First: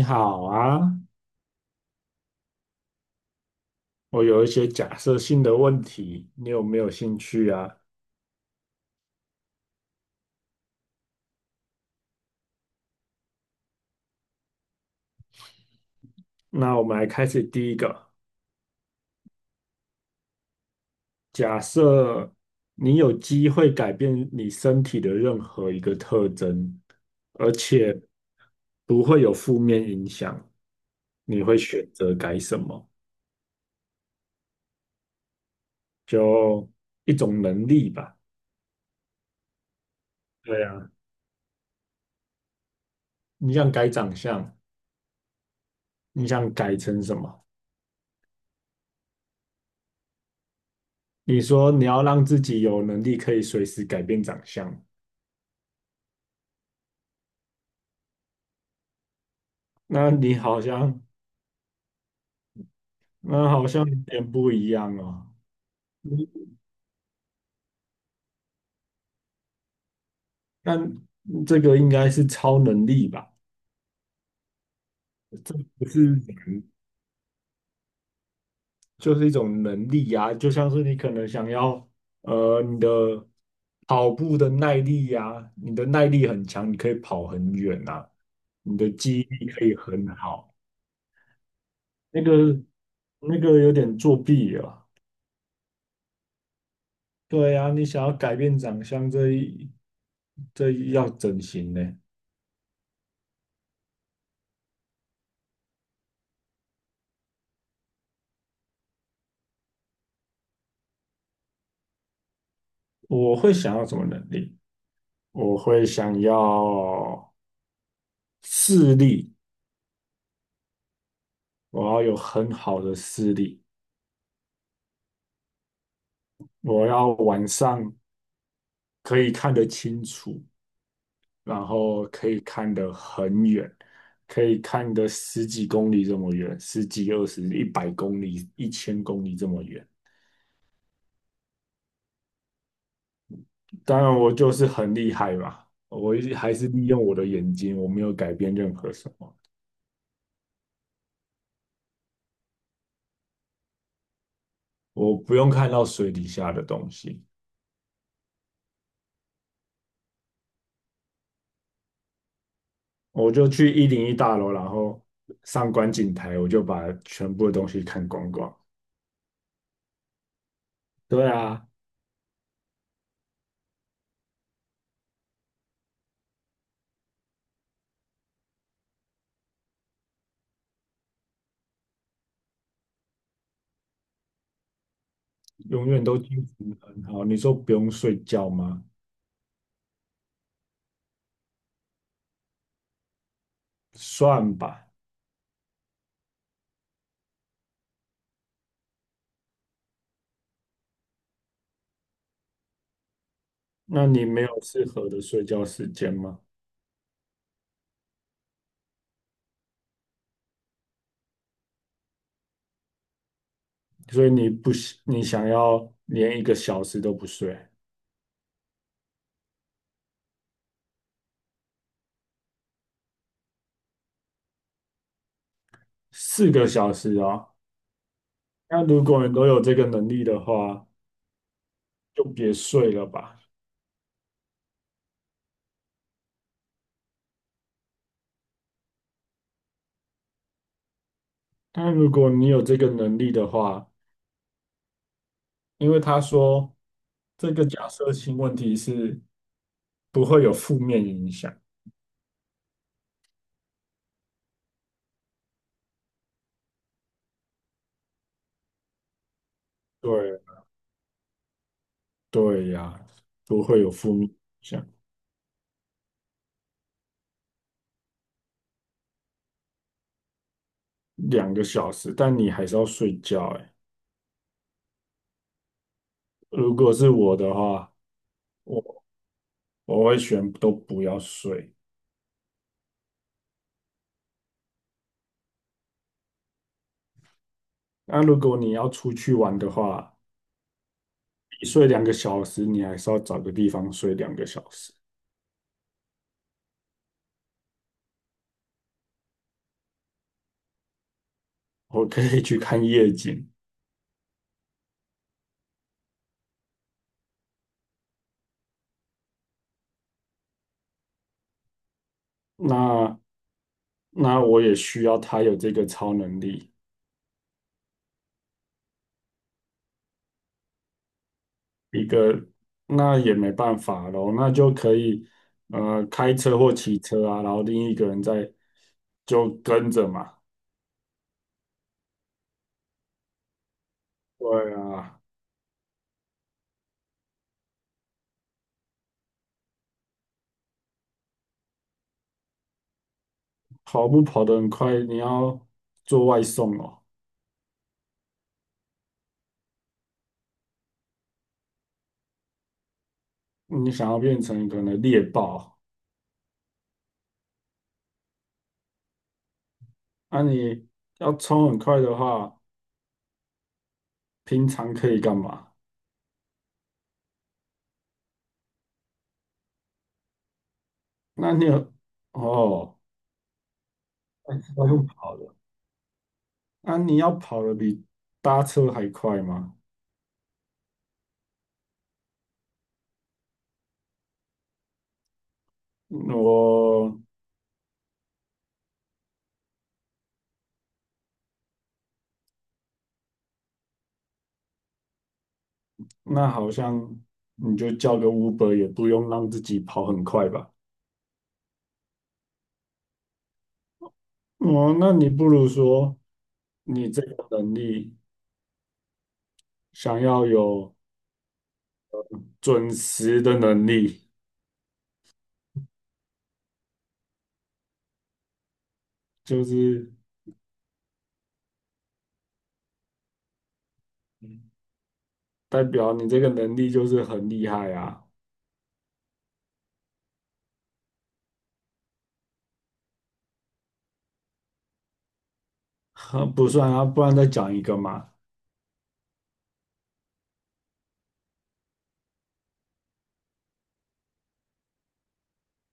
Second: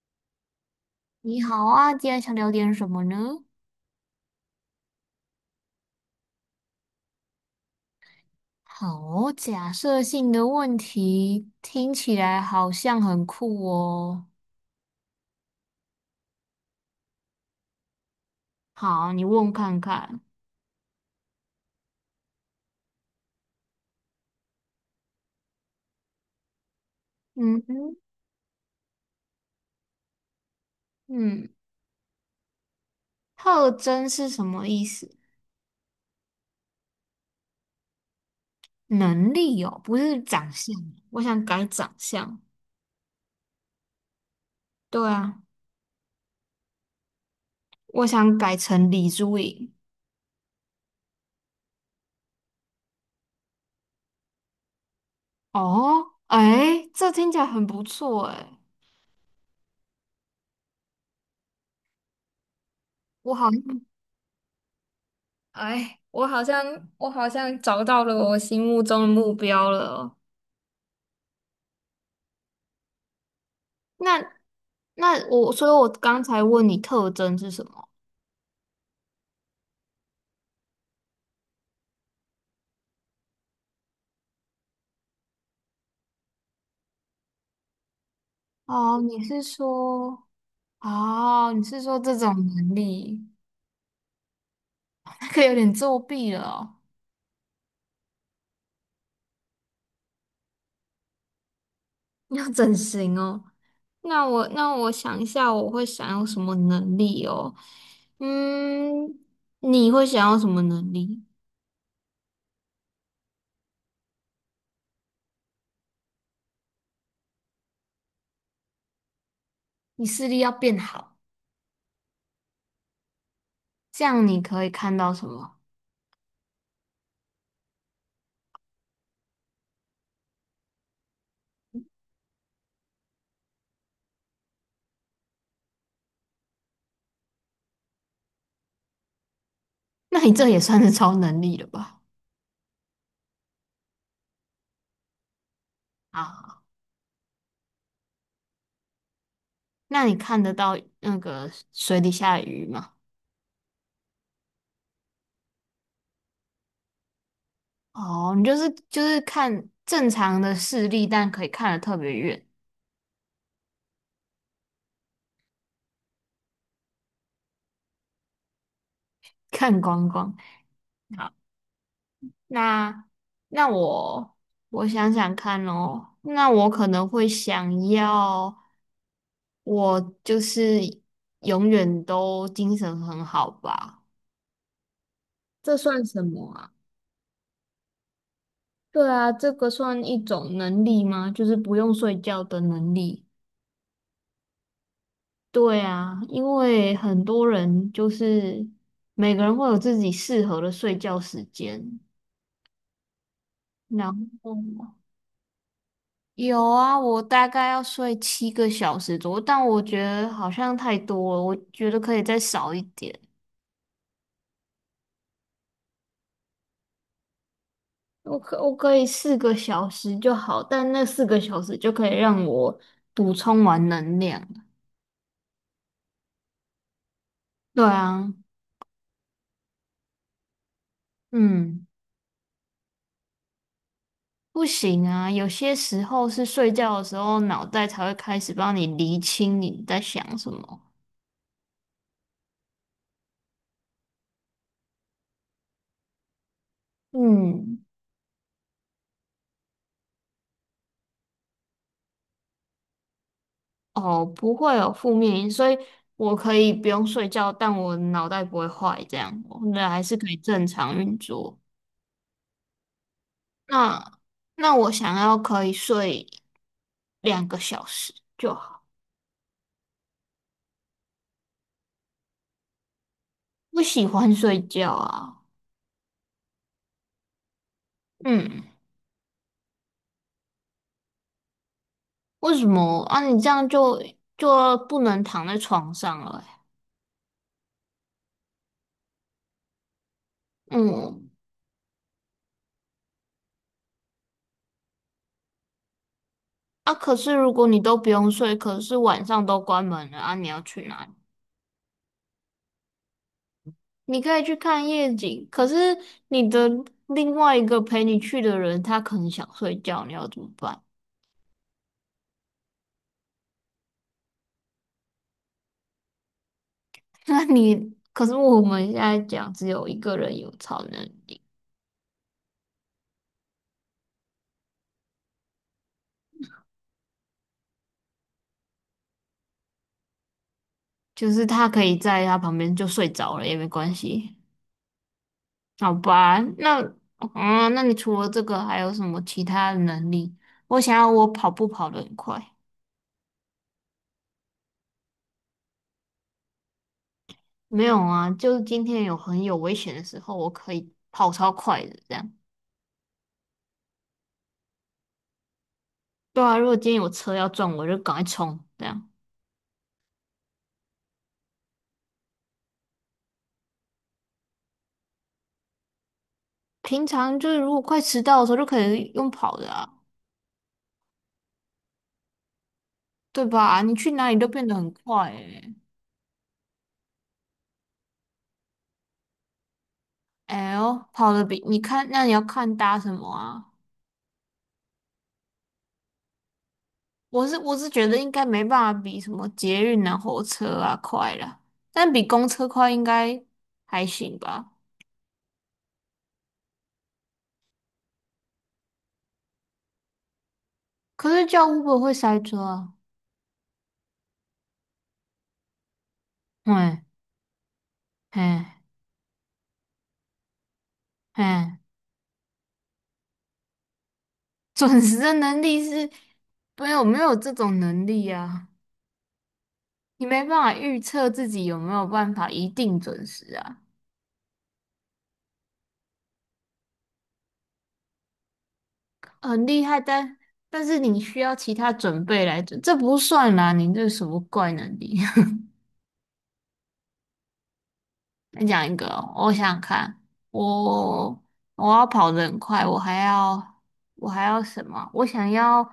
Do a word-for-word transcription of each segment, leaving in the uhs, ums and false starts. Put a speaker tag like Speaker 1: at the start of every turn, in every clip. Speaker 1: 你好啊，
Speaker 2: 你好啊，今天想聊点什么呢？
Speaker 1: 我有一些假设性的问题，你有没有兴趣啊？
Speaker 2: 好，假设性的问题听起来好像很酷哦。
Speaker 1: 那我们来开始第一个，
Speaker 2: 好，你问看看。
Speaker 1: 假设你有机会改变你身体的任何一个特征，而
Speaker 2: 嗯哼，
Speaker 1: 且不会有负面影响，你
Speaker 2: 嗯，
Speaker 1: 会选择改什么？
Speaker 2: 特征是什么意思？
Speaker 1: 就一种能力吧。
Speaker 2: 能力哦，不是长
Speaker 1: 对
Speaker 2: 相。
Speaker 1: 啊，
Speaker 2: 我想改长相。
Speaker 1: 你想改长相，
Speaker 2: 对啊，
Speaker 1: 你想改成什么？
Speaker 2: 我想改成李珠颖。
Speaker 1: 你说你要让自己有能力可以随时改变长相。
Speaker 2: 哦，哎，这听起来很不错哎。
Speaker 1: 那你好像，
Speaker 2: 我
Speaker 1: 那
Speaker 2: 好像，
Speaker 1: 好像有点不一样哦。
Speaker 2: 哎，我
Speaker 1: 你
Speaker 2: 好像，我好像找到了我心目中的目标了。
Speaker 1: 那这个应该是超能力吧？
Speaker 2: 那那我，
Speaker 1: 这
Speaker 2: 所以
Speaker 1: 不
Speaker 2: 我
Speaker 1: 是
Speaker 2: 刚才
Speaker 1: 人，
Speaker 2: 问你特征是什么？
Speaker 1: 就是一种能力呀、就像是你可能想要，呃，你的跑步的耐力呀、你的耐力很强，你可以跑很远呐。你的
Speaker 2: 哦，
Speaker 1: 记
Speaker 2: 你
Speaker 1: 忆
Speaker 2: 是
Speaker 1: 力可以很
Speaker 2: 说，
Speaker 1: 好。
Speaker 2: 哦，你是说这
Speaker 1: 那
Speaker 2: 种
Speaker 1: 个
Speaker 2: 能力。
Speaker 1: 那个有点作弊了。
Speaker 2: 那个有点作弊了哦。
Speaker 1: 对呀、你想要改变长相，这一这一要整形呢？
Speaker 2: 要整形哦。那我那我想一下，我会想要什么能力哦？嗯，你会想要什么能力？
Speaker 1: 我会想要什么能力？我会想要视力，
Speaker 2: 你视力要变好，
Speaker 1: 我要有很好的视力，
Speaker 2: 这样你可以看到什么？
Speaker 1: 我要晚上可以看得清楚，然后可以看得很远，可以看得十几公里这么远，十几、二十、一百公里、一千公里这么远。
Speaker 2: 那你这也算是超能力了吧？
Speaker 1: 当然，我就是很厉害嘛，我一还
Speaker 2: 啊，
Speaker 1: 是利用我的眼睛，我没有改变任何什么，
Speaker 2: 那你看得到那个水底下的鱼吗？
Speaker 1: 我不用看到水底下的东西。
Speaker 2: 哦，你就是就是看正常的视力，但可以看得特别远。
Speaker 1: 我就去一零一大楼，然后上观景台，我就把全部的东西看光光。
Speaker 2: 看光光。
Speaker 1: 对
Speaker 2: 好，
Speaker 1: 啊，
Speaker 2: 那那我我想想看哦。那我可能会想要，我就是永远都精神很好吧？这
Speaker 1: 永
Speaker 2: 算
Speaker 1: 远都
Speaker 2: 什
Speaker 1: 精
Speaker 2: 么啊？
Speaker 1: 神很好。你说不用睡觉吗？
Speaker 2: 对啊，这个算一种能力吗？就是不用睡觉的能力。
Speaker 1: 算吧。
Speaker 2: 对啊，因为很多人就是每个人会有自己适合的睡觉时间。
Speaker 1: 那
Speaker 2: 然
Speaker 1: 你没
Speaker 2: 后
Speaker 1: 有适合的睡觉时间吗？
Speaker 2: 有啊，我大概要睡七个小时左右，但我觉得好像太多了，我觉得可以再少一点。
Speaker 1: 所以你不喜，你想要连一个小时都不睡，
Speaker 2: 我可我可以四个小时就好，但那四个小时就可以让我补充完能量。
Speaker 1: 四个小时哦。
Speaker 2: 对啊，
Speaker 1: 那如果你都有这个能力的话，
Speaker 2: 嗯，
Speaker 1: 就别睡了吧。
Speaker 2: 不行啊，有些时候是睡觉的时候，脑袋才会开始帮你厘清你在想什么。
Speaker 1: 但如果你有这个能力的话，因为他说这个
Speaker 2: 嗯。
Speaker 1: 假设性问题是。不会有负面影响。
Speaker 2: 哦，不会有负面因，所以我可以不用睡觉，但我脑袋不会坏，这样我那还是可以
Speaker 1: 对，
Speaker 2: 正常运作。
Speaker 1: 对呀，不会有负
Speaker 2: 那
Speaker 1: 面影
Speaker 2: 那
Speaker 1: 响。
Speaker 2: 我想要可以睡两个小时就好，
Speaker 1: 两个小时，但你还是要睡觉哎。
Speaker 2: 不喜欢睡觉啊。
Speaker 1: 如果是我的话，
Speaker 2: 嗯，
Speaker 1: 我我会选都不要睡。
Speaker 2: 为什么啊？你这样就就不能躺在床上了
Speaker 1: 那如果你要出去玩的话，
Speaker 2: 欸、嗯。
Speaker 1: 你睡两个小时，你还是要找个地方睡两个小时。
Speaker 2: 啊，可是如果你都不用睡，可是晚上都关门了啊，你要去哪里？
Speaker 1: 我可以去看夜景。
Speaker 2: 你可以去看夜景，可是你的另外一个陪你去的人，他可能想睡觉，你要怎么办？
Speaker 1: 那那我也需要他有这个超能力。
Speaker 2: 那你，可是我们现在讲只有一个人有超能力，
Speaker 1: 一个，那也没办法咯，那就可以呃开车或骑车啊，然后另一个人在就跟着嘛。
Speaker 2: 就是他可以在他旁边就睡着了也没关系。
Speaker 1: 对啊，
Speaker 2: 好吧？那，啊，那你除了这个还有什么其他的能力？我想要我跑步跑得很快。
Speaker 1: 跑步跑得很快，你要做外送哦。
Speaker 2: 没有啊，就是今天有很有危险的时候，我可以跑超快的这样。
Speaker 1: 你想要变成可能猎豹，
Speaker 2: 对啊，如果今天有车要撞我，就赶快冲这样。
Speaker 1: 那、你要冲很快的话，平常可以干嘛？
Speaker 2: 平常就是如果快迟到的时候，就可以用跑的啊，
Speaker 1: 那你有哦，
Speaker 2: 对吧？你去哪里都变得
Speaker 1: 要
Speaker 2: 很
Speaker 1: 用
Speaker 2: 快
Speaker 1: 跑的。
Speaker 2: 诶、
Speaker 1: 那、你要跑得比搭车还快吗？
Speaker 2: 哎呦，跑的比你看，那你要看搭什么啊？
Speaker 1: 我
Speaker 2: 我是我是觉得应该没办法比什么捷运啊、火车啊快了，但比公车快应该还行吧。
Speaker 1: 那好像你就叫个 Uber 也不用让自己跑很快吧？
Speaker 2: 可是叫 Uber 会塞车啊。
Speaker 1: 哦，那你不如说
Speaker 2: 嗯
Speaker 1: 你这个能力
Speaker 2: 嗯
Speaker 1: 想要有
Speaker 2: 嗯。
Speaker 1: 准时的能力，
Speaker 2: 准时的能力是没有没有这种能力啊，
Speaker 1: 就是
Speaker 2: 你没办法预测自己有没有办法一定准时啊。
Speaker 1: 嗯代表你这个能力就是很厉害啊。
Speaker 2: 很厉害，但但是你需要其他准备来准，这不算啦，你这什么怪能力？
Speaker 1: 呵不算啊，不然再讲一个嘛。
Speaker 2: 再讲一个哦，我想想看。我我要跑得很快，我还要我还要什么？我想要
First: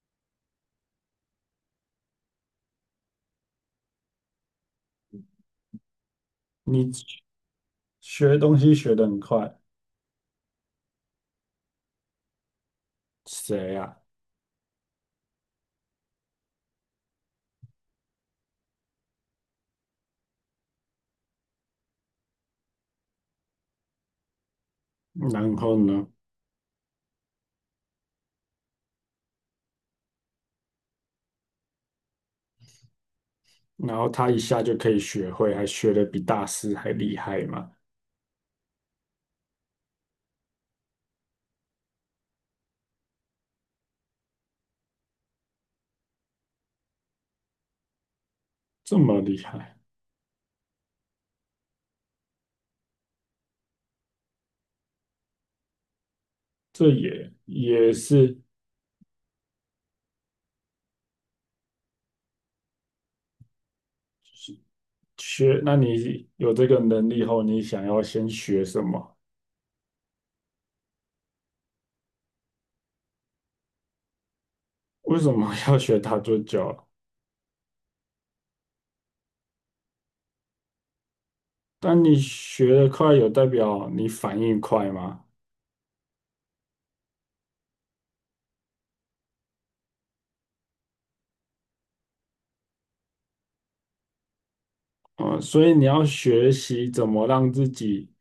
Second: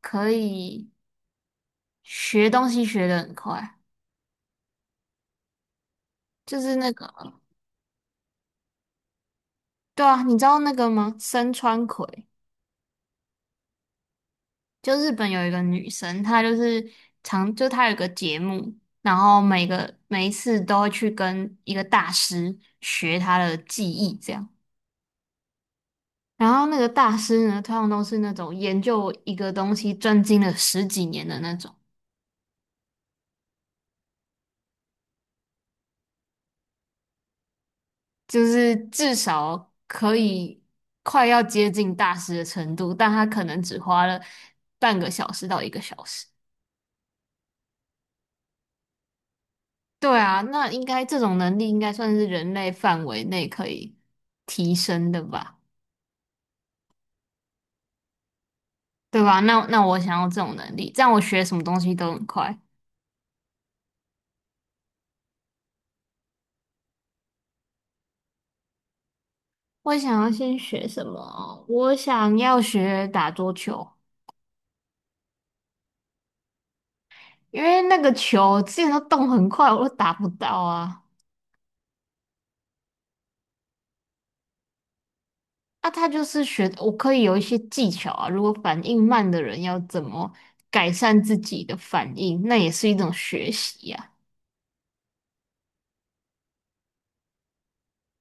Speaker 2: 可以学东西学得很快，就是那个，
Speaker 1: 你学东西学得很快，
Speaker 2: 对啊，你知道那个吗？身川葵。
Speaker 1: 谁呀、
Speaker 2: 就日本有一个女生，她就是常，就她有一个节目，然后每个每一次都会去跟一个大师学她的技艺，这样。
Speaker 1: 然后呢？
Speaker 2: 然后那个大师呢，通常都是那种研究一个东西专精了十几年的那种，
Speaker 1: 然后他一下就可以学会，还学得比大师还厉害嘛？
Speaker 2: 就是至少可以快要接近大师的程度，但他可能只花了半个小时到一个小时。
Speaker 1: 这么厉害。
Speaker 2: 对啊，那应该这种能力应该算是人类范围内可以提升的吧。
Speaker 1: 这也也是
Speaker 2: 对吧？那那我想要这种能力，这样我学什么东西都很快。
Speaker 1: 学。那你有这个能力后，你想要先学什么？
Speaker 2: 我想要先学什么啊，我想要学打桌球，
Speaker 1: 为什么要学打桌球？
Speaker 2: 因为那个球之前都动很快，我都打不到啊。
Speaker 1: 但你学得快，有代表你反应快吗？
Speaker 2: 啊，他就是学，我可以有一些技巧啊。如果反应慢的人要怎么改善自己的反应，那也是一种学习呀、
Speaker 1: 嗯，所以你要学习怎么让自己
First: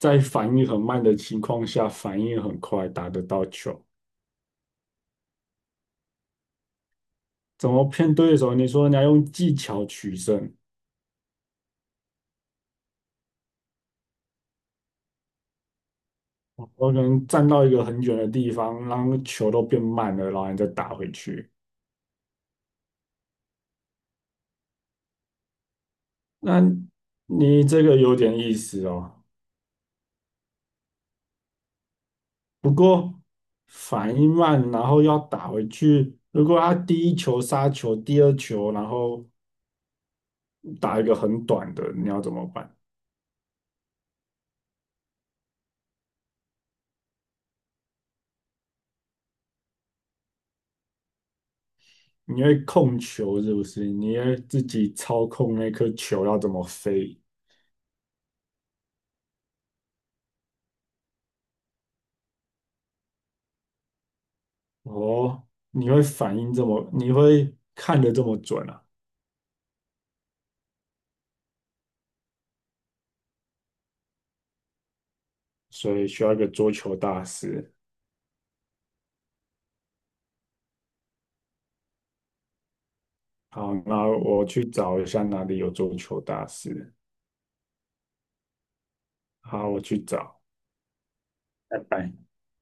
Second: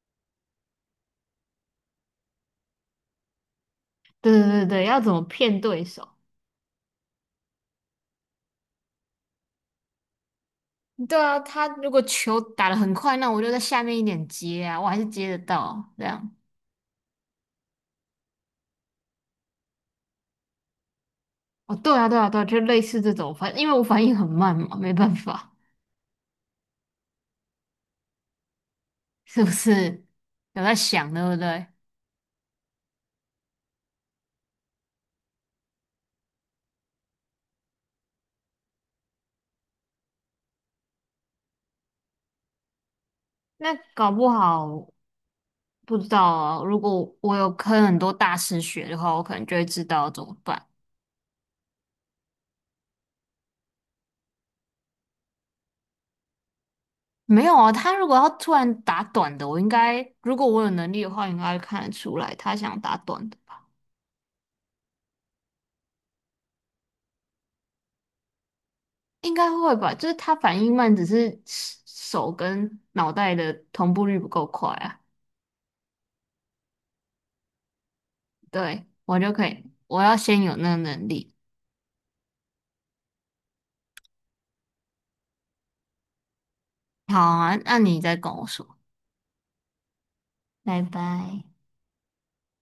Speaker 1: 在反应很慢的情况下，反应很快，打得到球。
Speaker 2: 对对对对，要怎么骗对手？
Speaker 1: 怎么骗对手？你说你要用技巧取胜，
Speaker 2: 对啊，他如果球打得很快，那我就在下面一点接啊，我还是接得到啊这样。
Speaker 1: 我可能站到一个很远的地方，让球都变慢了，然后你再打回去。
Speaker 2: 哦，对啊，对啊，对啊，就类似这种反，因为我反应很慢嘛，没办法，
Speaker 1: 那你这个有点意思哦。
Speaker 2: 是不是？有在想，对不对？
Speaker 1: 不过反应慢，然后要打回去。如果他第一球杀球，第二球然后打一个很短的，你要怎么办？
Speaker 2: 那搞不好不知道啊。如果我有跟很多大师学的话，我可能就会知道怎么办。
Speaker 1: 你会控球是不是？你会自己操控那颗球要怎么飞？
Speaker 2: 没有啊，他如果要突然打短的，我应该，如果我有能力的话，应该看得出来他想打短的吧？
Speaker 1: 哦，你会反应这么，你会看得这么准啊？
Speaker 2: 应该会吧？就是他反应慢，只是手跟脑袋的同步率不够快啊。
Speaker 1: 所以需要一个桌球大师。
Speaker 2: 对，我就可以，我要先有那个能力。
Speaker 1: 好，那我去找一下哪里有桌球大师。
Speaker 2: 好啊，那你再跟我说，
Speaker 1: 好，我去找，
Speaker 2: 拜拜。
Speaker 1: 拜拜。